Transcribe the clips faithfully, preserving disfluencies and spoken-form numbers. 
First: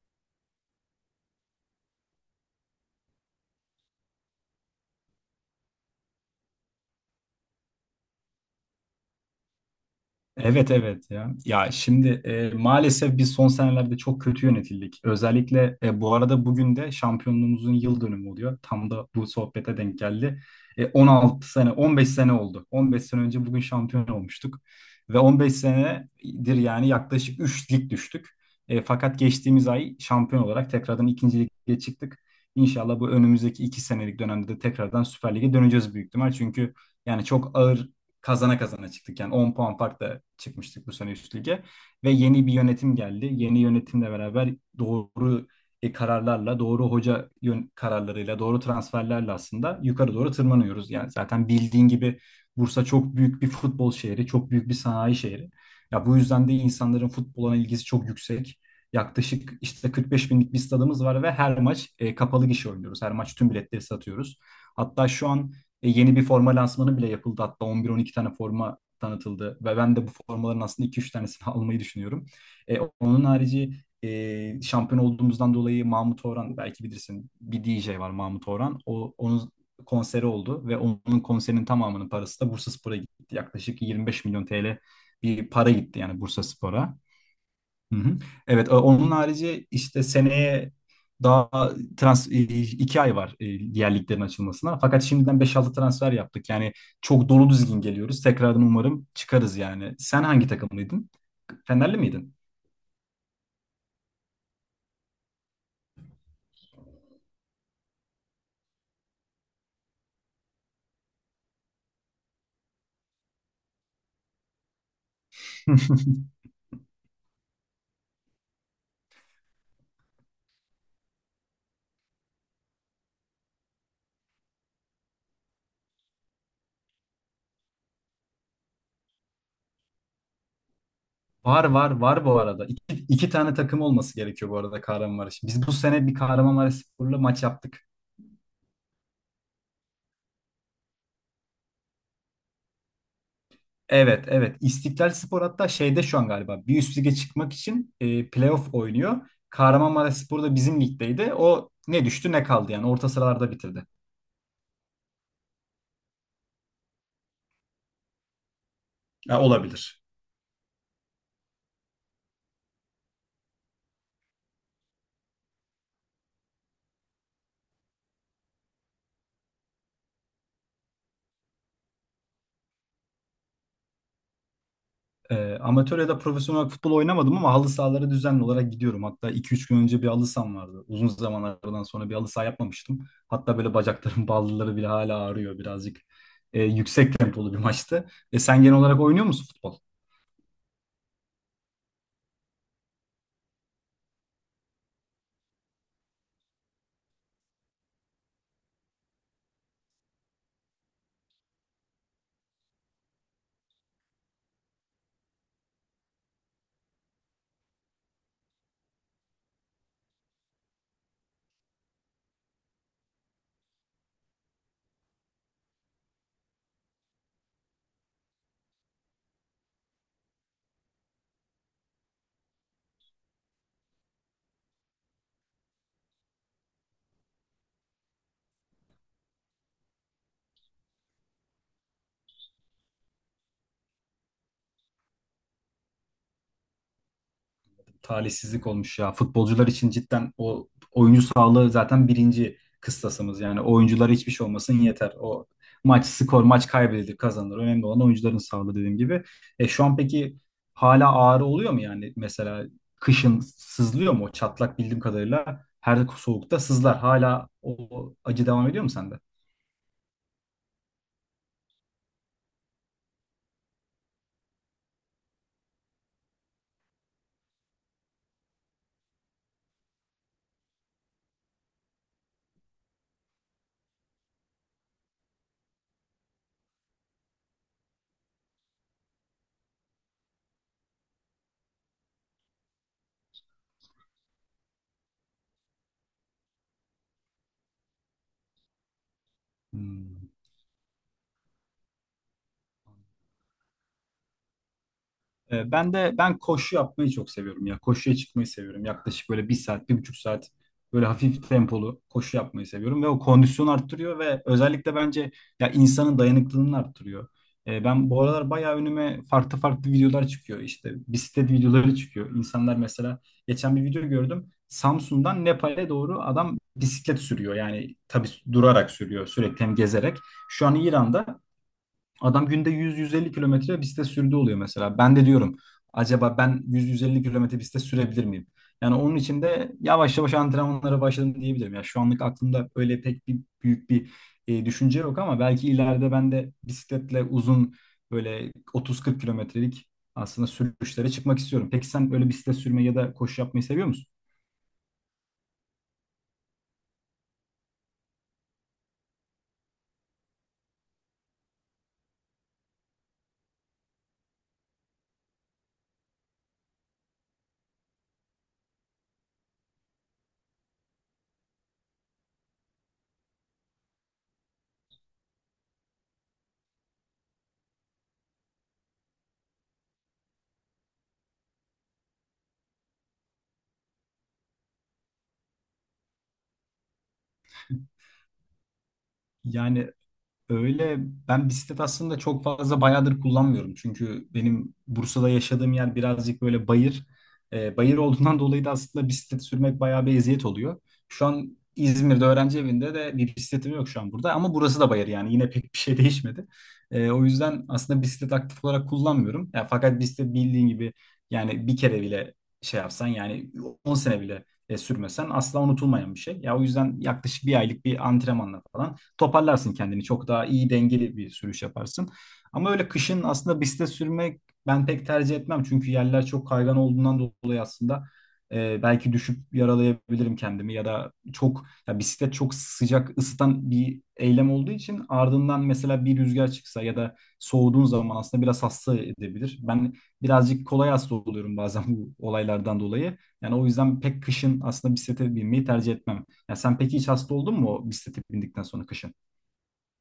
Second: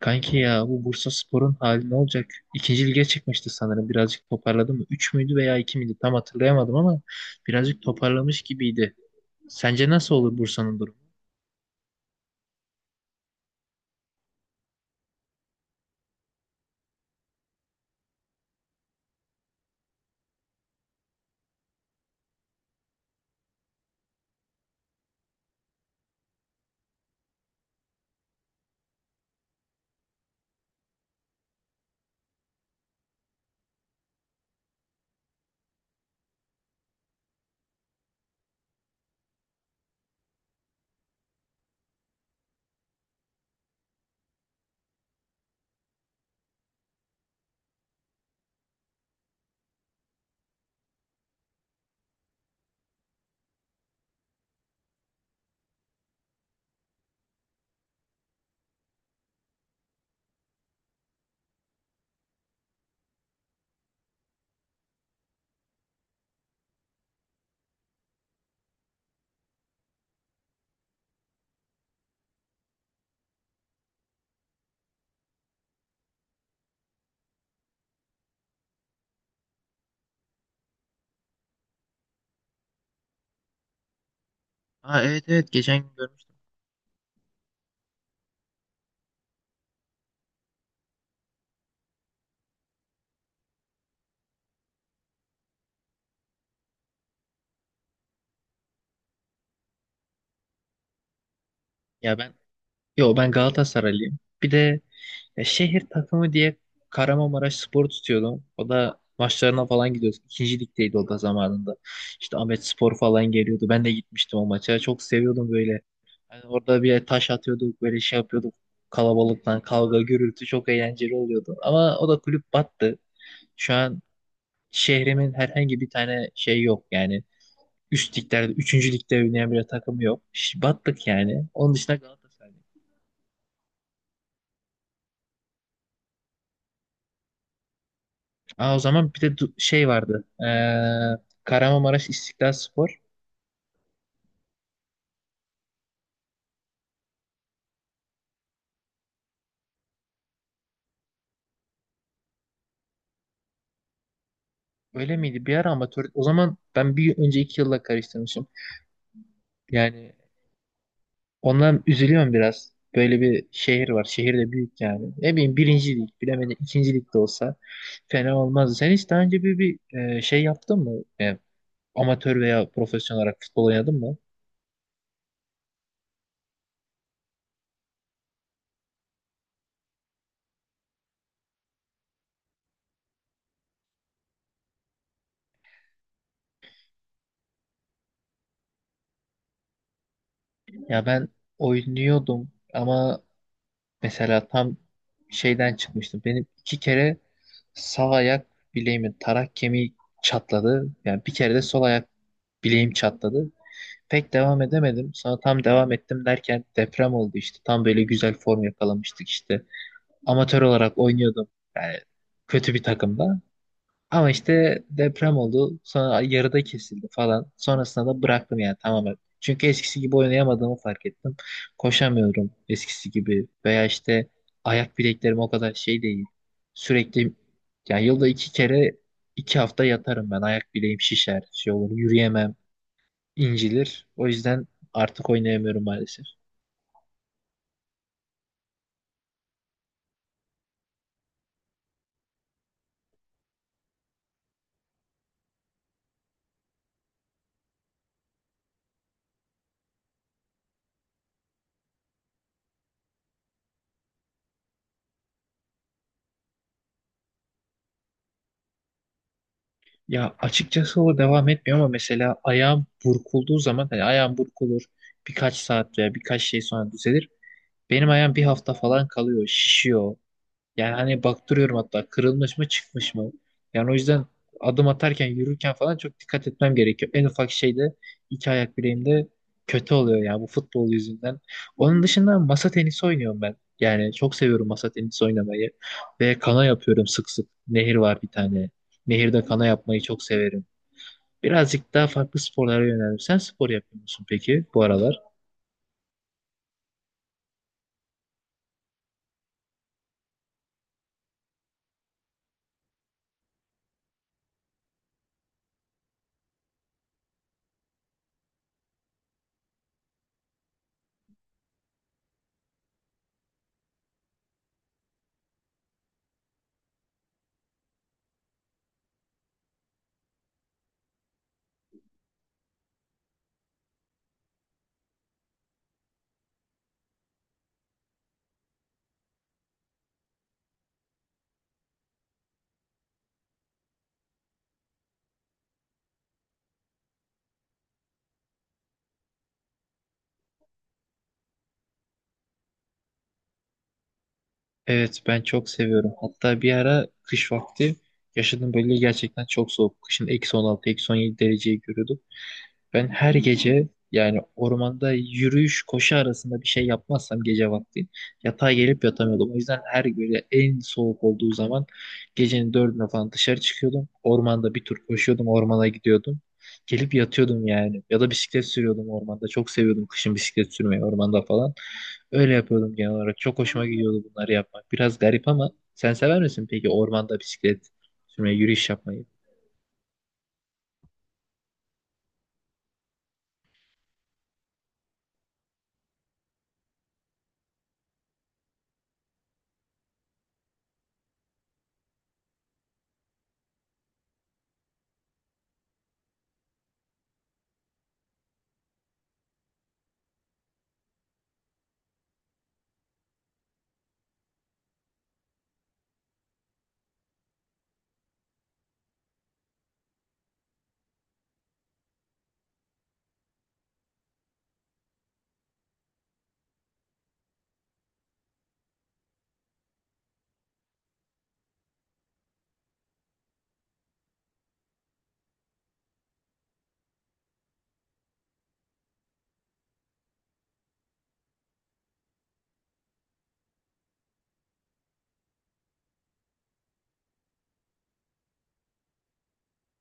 Kanki ya bu Bursaspor'un hali ne olacak? İkinci lige çıkmıştı sanırım. Birazcık toparladı mı? Üç müydü veya iki miydi? Tam hatırlayamadım ama birazcık toparlamış gibiydi. Sence nasıl olur Evet Bursa'nın durumu? evet ya. Ya şimdi e, maalesef biz son senelerde çok kötü yönetildik. Özellikle e, bu arada bugün de şampiyonluğumuzun yıl dönümü oluyor. Tam da bu sohbete denk geldi. E, on altı sene, on beş sene oldu. on beş sene önce bugün şampiyon olmuştuk. Ve on beş senedir yani yaklaşık üç lig düştük. E, fakat geçtiğimiz ay şampiyon olarak tekrardan ikinci lige çıktık. İnşallah bu önümüzdeki iki senelik dönemde de tekrardan Süper Lig'e döneceğiz büyük ihtimal. Çünkü yani çok ağır kazana kazana çıktık. Yani on puan farkla çıkmıştık bu sene üst lige. Ve yeni bir yönetim geldi. Yeni yönetimle beraber doğru e, kararlarla, doğru hoca yön kararlarıyla, doğru transferlerle aslında yukarı doğru tırmanıyoruz. Yani zaten bildiğin gibi Bursa çok büyük bir futbol şehri, çok büyük bir sanayi şehri. Ya bu yüzden de insanların futbola ilgisi çok yüksek. Yaklaşık işte 45 binlik bir stadımız var ve her maç e, kapalı gişe oynuyoruz. Her maç tüm biletleri satıyoruz. Hatta şu an e, yeni bir forma lansmanı bile yapıldı. Hatta on bir on iki tane forma tanıtıldı. Ve ben de bu formaların aslında iki üç tanesini almayı düşünüyorum. E, onun harici e, şampiyon olduğumuzdan dolayı Mahmut Orhan belki bilirsin bir D J var Mahmut Orhan. O, onun konseri oldu ve onun konserinin tamamının parası da Bursaspor'a gitti. Yaklaşık yirmi beş milyon T L Aa, evet, bir evet, para geçen gün gitti yani görmüştüm. Bursaspor'a. Hı hı. Evet, e, onun harici işte seneye daha trans e, iki ay var e, diğer liglerin açılmasına. Fakat şimdiden beş altı transfer yaptık. Yani çok dolu düzgün geliyoruz. Tekrardan umarım çıkarız yani. Sen hangi takımlıydın? Fenerli Ya ben miydin? Yo ben Galatasaraylıyım. Bir de e, şehir takımı diye Kahramanmaraş Spor tutuyordum. O da maçlarına falan gidiyorduk. İkinci ligdeydi o da zamanında. İşte Ahmet Spor falan geliyordu. Ben de gitmiştim o maça. Çok seviyordum böyle. Hani orada bir taş atıyorduk, böyle şey yapıyorduk. Kalabalıktan kavga, gürültü çok eğlenceli oluyordu. Ama o da kulüp battı. Şu an şehrimin herhangi bir tane şey yok yani. Üst liglerde, üçüncü ligde oynayan bir takım yok. Ş- Battık yani. Var Onun var dışında var bu Galatasaray. arada. İki, iki tane takım olması gerekiyor bu arada Kahramanmaraş. Biz bu sene bir Kahramanmaraşspor'la maç yaptık. Aa, o zaman bir de du- şey vardı. Ee, Kahramanmaraş İstiklal Spor. Evet, evet. İstiklal Spor hatta şeyde şu an galiba bir üst lige çıkmak için e, playoff oynuyor. Kahramanmaraş Spor da bizim ligdeydi. O ne düştü ne kaldı yani orta sıralarda bitirdi. Öyle miydi? Bir ara amatör. O zaman ben bir önceki yılla karıştırmışım. Ya olabilir. Yani ondan üzülüyorum biraz. Böyle bir şehir var. Şehir de büyük yani. Ne bileyim birinci lig. Bilemedim, ikinci lig de olsa fena olmazdı. Sen hiç daha önce bir, bir e, şey yaptın mı? Yani amatör veya profesyonel olarak futbol oynadın mı? E, amatör ya da profesyonel futbol oynamadım ama halı sahalara düzenli olarak gidiyorum. Hatta iki üç gün önce bir halı saham vardı. Uzun zamanlardan sonra bir halı saha yapmamıştım. Hatta böyle bacaklarım bağlıları bile hala ağrıyor birazcık. E, yüksek tempolu bir maçtı. E, sen genel olarak oynuyor musun futbol? Ya ben oynuyordum ama mesela tam şeyden çıkmıştım. Benim iki kere sağ ayak bileğimin tarak kemiği çatladı. Yani bir kere de sol ayak bileğim çatladı. Pek devam edemedim. Sonra tam devam ettim derken deprem oldu işte. Tam böyle güzel form yakalamıştık işte. Amatör olarak oynuyordum. Yani kötü bir takımda. Ama işte deprem oldu. Sonra yarıda kesildi falan. Sonrasında da bıraktım yani tamamen. Çünkü eskisi gibi oynayamadığımı fark ettim. Koşamıyorum eskisi gibi. Veya işte ayak bileklerim o kadar şey değil. Sürekli yani yılda iki kere iki hafta yatarım ben. Ayak bileğim şişer, şey olur, yürüyemem, incilir. O yüzden artık oynayamıyorum maalesef. talihsizlik olmuş ya. Futbolcular için cidden o oyuncu sağlığı zaten birinci kıstasımız. Yani oyunculara hiçbir şey olmasın yeter. O maç skor, maç kaybedilir, kazanılır. Önemli olan oyuncuların sağlığı dediğim gibi. E şu an peki hala ağrı oluyor mu yani? Mesela kışın sızlıyor mu? O çatlak bildiğim kadarıyla her soğukta sızlar. Hala o acı devam ediyor mu sende? Ya açıkçası o devam etmiyor ama mesela ayağım burkulduğu zaman, hani ayağım burkulur birkaç saat veya birkaç şey sonra düzelir. Benim ayağım bir hafta falan kalıyor, şişiyor. Yani hani baktırıyorum hatta, kırılmış mı çıkmış mı. Yani o yüzden adım atarken, yürürken falan çok dikkat etmem gerekiyor. En ufak şeyde iki ayak bileğimde kötü oluyor yani bu futbol yüzünden. Onun dışında masa tenisi oynuyorum ben. Yani çok seviyorum masa tenisi oynamayı. Ve kana yapıyorum sık sık. Nehir var bir tane. Nehirde kana yapmayı çok Hmm. severim. Birazcık daha farklı sporlara yöneldim. Sen spor yapıyor musun peki bu aralar? Ee, Ben de ben koşu yapmayı çok seviyorum ya. Koşuya çıkmayı seviyorum. Yaklaşık böyle bir saat, bir buçuk saat böyle hafif tempolu koşu yapmayı seviyorum ve o kondisyonu arttırıyor ve özellikle bence ya insanın dayanıklılığını arttırıyor. Ee, ben bu aralar bayağı önüme farklı farklı videolar çıkıyor. İşte bisiklet videoları çıkıyor. İnsanlar mesela geçen bir video gördüm. Samsun'dan Nepal'e doğru adam bisiklet sürüyor. Yani tabii durarak sürüyor sürekli hem gezerek. Şu an İran'da Adam günde yüz yüz elli kilometre bisiklet sürdüğü oluyor mesela. Ben de diyorum acaba ben yüz yüz elli kilometre bisiklet sürebilir miyim? Yani onun için de yavaş yavaş antrenmanlara başladım diyebilirim. Ya şu anlık aklımda öyle pek bir büyük bir e, düşünce yok ama belki ileride ben de bisikletle uzun böyle otuz kırk kilometrelik aslında sürüşlere çıkmak istiyorum. Peki sen öyle bisiklet sürmeyi ya da koşu yapmayı seviyor musun? Evet, ben çok seviyorum. Hatta bir ara kış vakti yaşadığım bölge gerçekten çok soğuk. Kışın eksi on altı, eksi on yedi dereceyi görüyordum. Ben her gece yani ormanda yürüyüş koşu arasında bir şey yapmazsam gece vakti yatağa gelip yatamıyordum. O yüzden her böyle en soğuk olduğu zaman gecenin dördüne falan dışarı çıkıyordum. Ormanda bir tur koşuyordum, ormana gidiyordum. Gelip yatıyordum yani. Ya da bisiklet sürüyordum ormanda. Çok seviyordum kışın bisiklet sürmeyi ormanda falan. Öyle yapıyordum genel olarak. Çok hoşuma gidiyordu bunları yapmak. Biraz garip ama sen sever misin peki ormanda bisiklet sürmeyi, yürüyüş yapmayı? Yani öyle ben bisiklet aslında çok fazla bayağıdır kullanmıyorum. Çünkü benim Bursa'da yaşadığım yer birazcık böyle bayır. Ee, bayır olduğundan dolayı da aslında bisiklet sürmek bayağı bir eziyet oluyor. Şu an İzmir'de öğrenci evinde de bir bisikletim yok şu an burada ama burası da bayır yani yine pek bir şey değişmedi. Ee, o yüzden aslında bisiklet aktif olarak kullanmıyorum. Ya, fakat bisiklet bildiğin gibi yani bir kere bile şey yapsan yani on sene bile e, sürmesen asla unutulmayan bir şey. Ya o yüzden yaklaşık bir aylık bir antrenmanla falan toparlarsın kendini. Çok daha iyi dengeli bir sürüş yaparsın. Ama öyle kışın aslında bisiklete sürmek ben pek tercih etmem. Çünkü yerler çok kaygan olduğundan dolayı aslında e, belki düşüp yaralayabilirim kendimi ya da çok ya bisiklet çok sıcak ısıtan bir eylem olduğu için ardından mesela bir rüzgar çıksa ya da soğuduğun zaman aslında biraz hasta edebilir. Ben birazcık kolay hasta oluyorum bazen bu olaylardan dolayı. Yani o yüzden pek kışın aslında bisiklete binmeyi tercih etmem. Ya sen peki hiç hasta oldun mu o bisiklete bindikten sonra kışın?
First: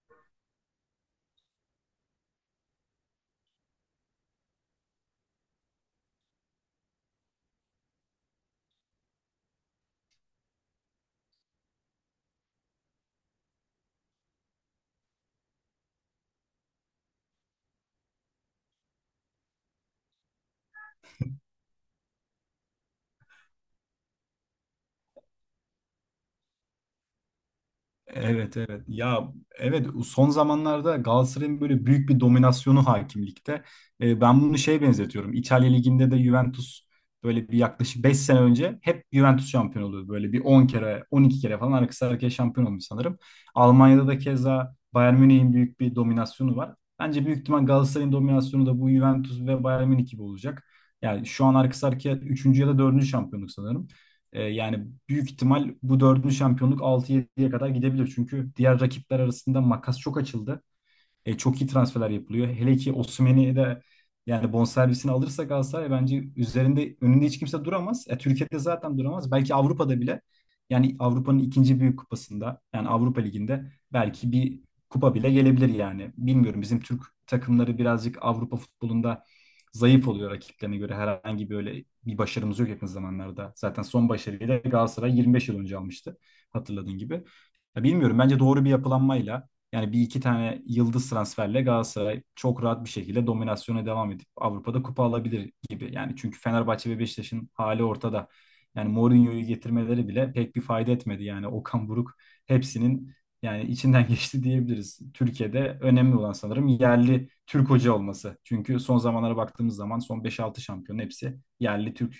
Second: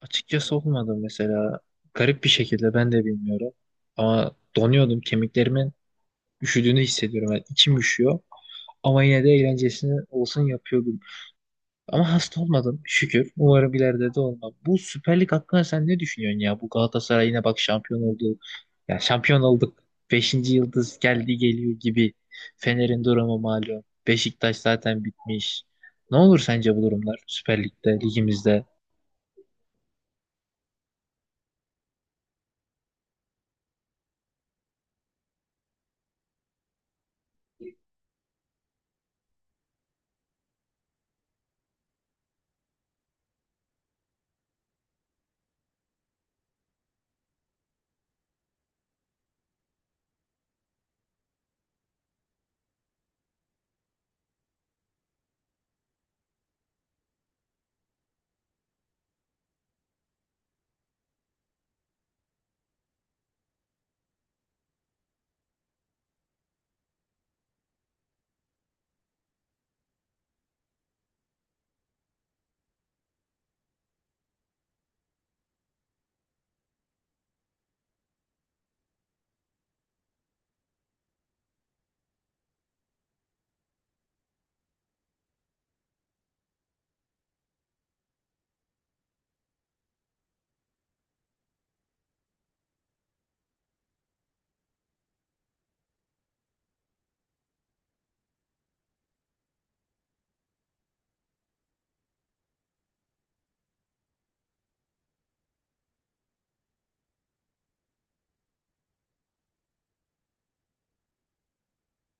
Açıkçası olmadı mesela. Garip bir şekilde ben de bilmiyorum. Ama donuyordum. Kemiklerimin üşüdüğünü hissediyorum. Yani içim üşüyor. Ama yine de eğlencesini olsun yapıyordum. Ama hasta olmadım şükür. Umarım ileride de olmam. Bu Süper Lig hakkında sen ne düşünüyorsun ya? Bu Galatasaray yine bak şampiyon oldu. Ya şampiyon olduk. Beşinci yıldız geldi, geliyor gibi. Fener'in durumu malum. Beşiktaş zaten bitmiş. Ne olur sence bu durumlar Süper Lig'de, Evet ligimizde? evet ya, evet, son zamanlarda Galatasaray'ın böyle büyük bir dominasyonu hakimlikte. E, ben bunu şeye benzetiyorum. İtalya Ligi'nde de Juventus böyle bir yaklaşık beş sene önce hep Juventus şampiyon oluyordu. Böyle bir on kere on iki kere falan arkası arkaya şampiyon olmuş sanırım. Almanya'da da keza Bayern Münih'in büyük bir dominasyonu var. Bence büyük ihtimal Galatasaray'ın dominasyonu da bu Juventus ve Bayern Münih gibi olacak. Yani şu an arkası arkaya üçüncü ya da dördüncü şampiyonluk sanırım. E, yani büyük ihtimal bu dördüncü şampiyonluk altı yediye kadar gidebilir. Çünkü diğer rakipler arasında makas çok açıldı. E, çok iyi transferler yapılıyor. Hele ki Osimhen'i de yani bonservisini alırsa Galatasaray bence üzerinde önünde hiç kimse duramaz. E, Türkiye'de zaten duramaz. Belki Avrupa'da bile yani Avrupa'nın ikinci büyük kupasında yani Avrupa Ligi'nde belki bir kupa bile gelebilir yani. Bilmiyorum bizim Türk takımları birazcık Avrupa futbolunda zayıf oluyor rakiplerine göre. Herhangi böyle bir başarımız yok yakın zamanlarda. Zaten son başarıyı da Galatasaray yirmi beş yıl önce almıştı hatırladığın gibi. Ya bilmiyorum bence doğru bir yapılanmayla yani bir iki tane yıldız transferle Galatasaray çok rahat bir şekilde dominasyona devam edip Avrupa'da kupa alabilir gibi. Yani çünkü Fenerbahçe ve Beşiktaş'ın hali ortada. Yani Mourinho'yu getirmeleri bile pek bir fayda etmedi. Yani Okan Buruk hepsinin yani içinden geçti diyebiliriz. Türkiye'de önemli olan sanırım yerli Türk hoca olması. Çünkü son zamanlara baktığımız zaman son beş altı şampiyonun hepsi yerli Türk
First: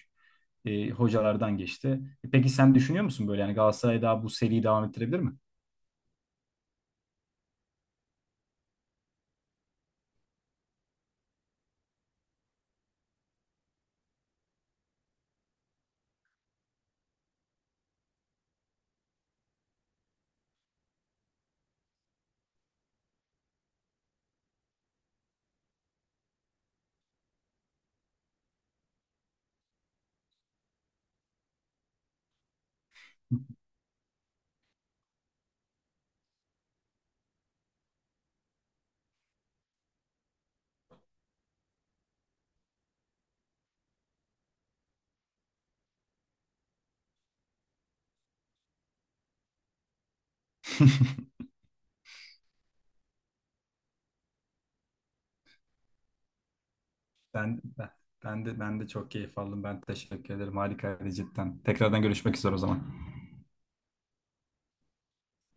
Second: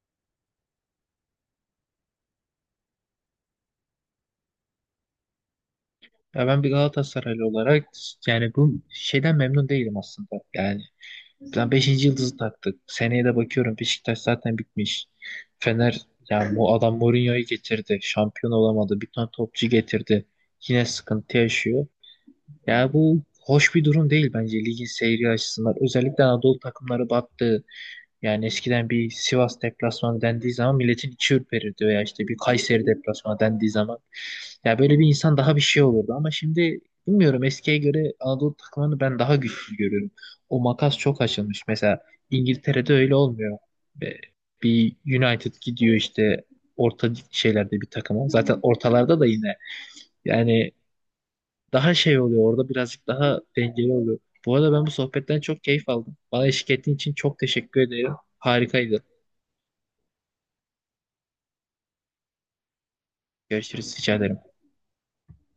e, hocalardan geçti. E, Peki sen düşünüyor musun böyle yani Galatasaray daha bu seriyi devam ettirebilir mi? Ya ben bir Galatasaraylı olarak yani bu şeyden memnun değilim aslında. Yani ben beşinci yıldızı taktık. Seneye de bakıyorum, Beşiktaş zaten bitmiş. Fener, yani bu adam Mourinho'yu getirdi. Şampiyon olamadı. Bir tane topçu getirdi. Yine sıkıntı yaşıyor. Yani bu hoş bir durum değil bence ligin seyri açısından. Özellikle Anadolu takımları battı. Yani eskiden bir Sivas deplasmanı dendiği zaman milletin içi ürperirdi veya işte bir Kayseri deplasmanı dendiği zaman ya böyle bir insan daha bir şey olurdu ama şimdi bilmiyorum, eskiye göre Anadolu takımlarını ben daha güçlü görüyorum. O makas çok açılmış. Mesela İngiltere'de öyle olmuyor. Ve bir United gidiyor işte orta şeylerde bir takıma. Zaten ortalarda da yine yani daha şey oluyor orada, birazcık daha dengeli oluyor. Bu arada ben bu sohbetten çok keyif aldım. Bana eşlik ettiğin için çok Ben, teşekkür ben, ederim. ben de ben de Harikaydı. çok keyif aldım. Ben teşekkür ederim. Harikaydı cidden. Tekrardan görüşmek üzere o zaman. Görüşürüz. Rica ederim.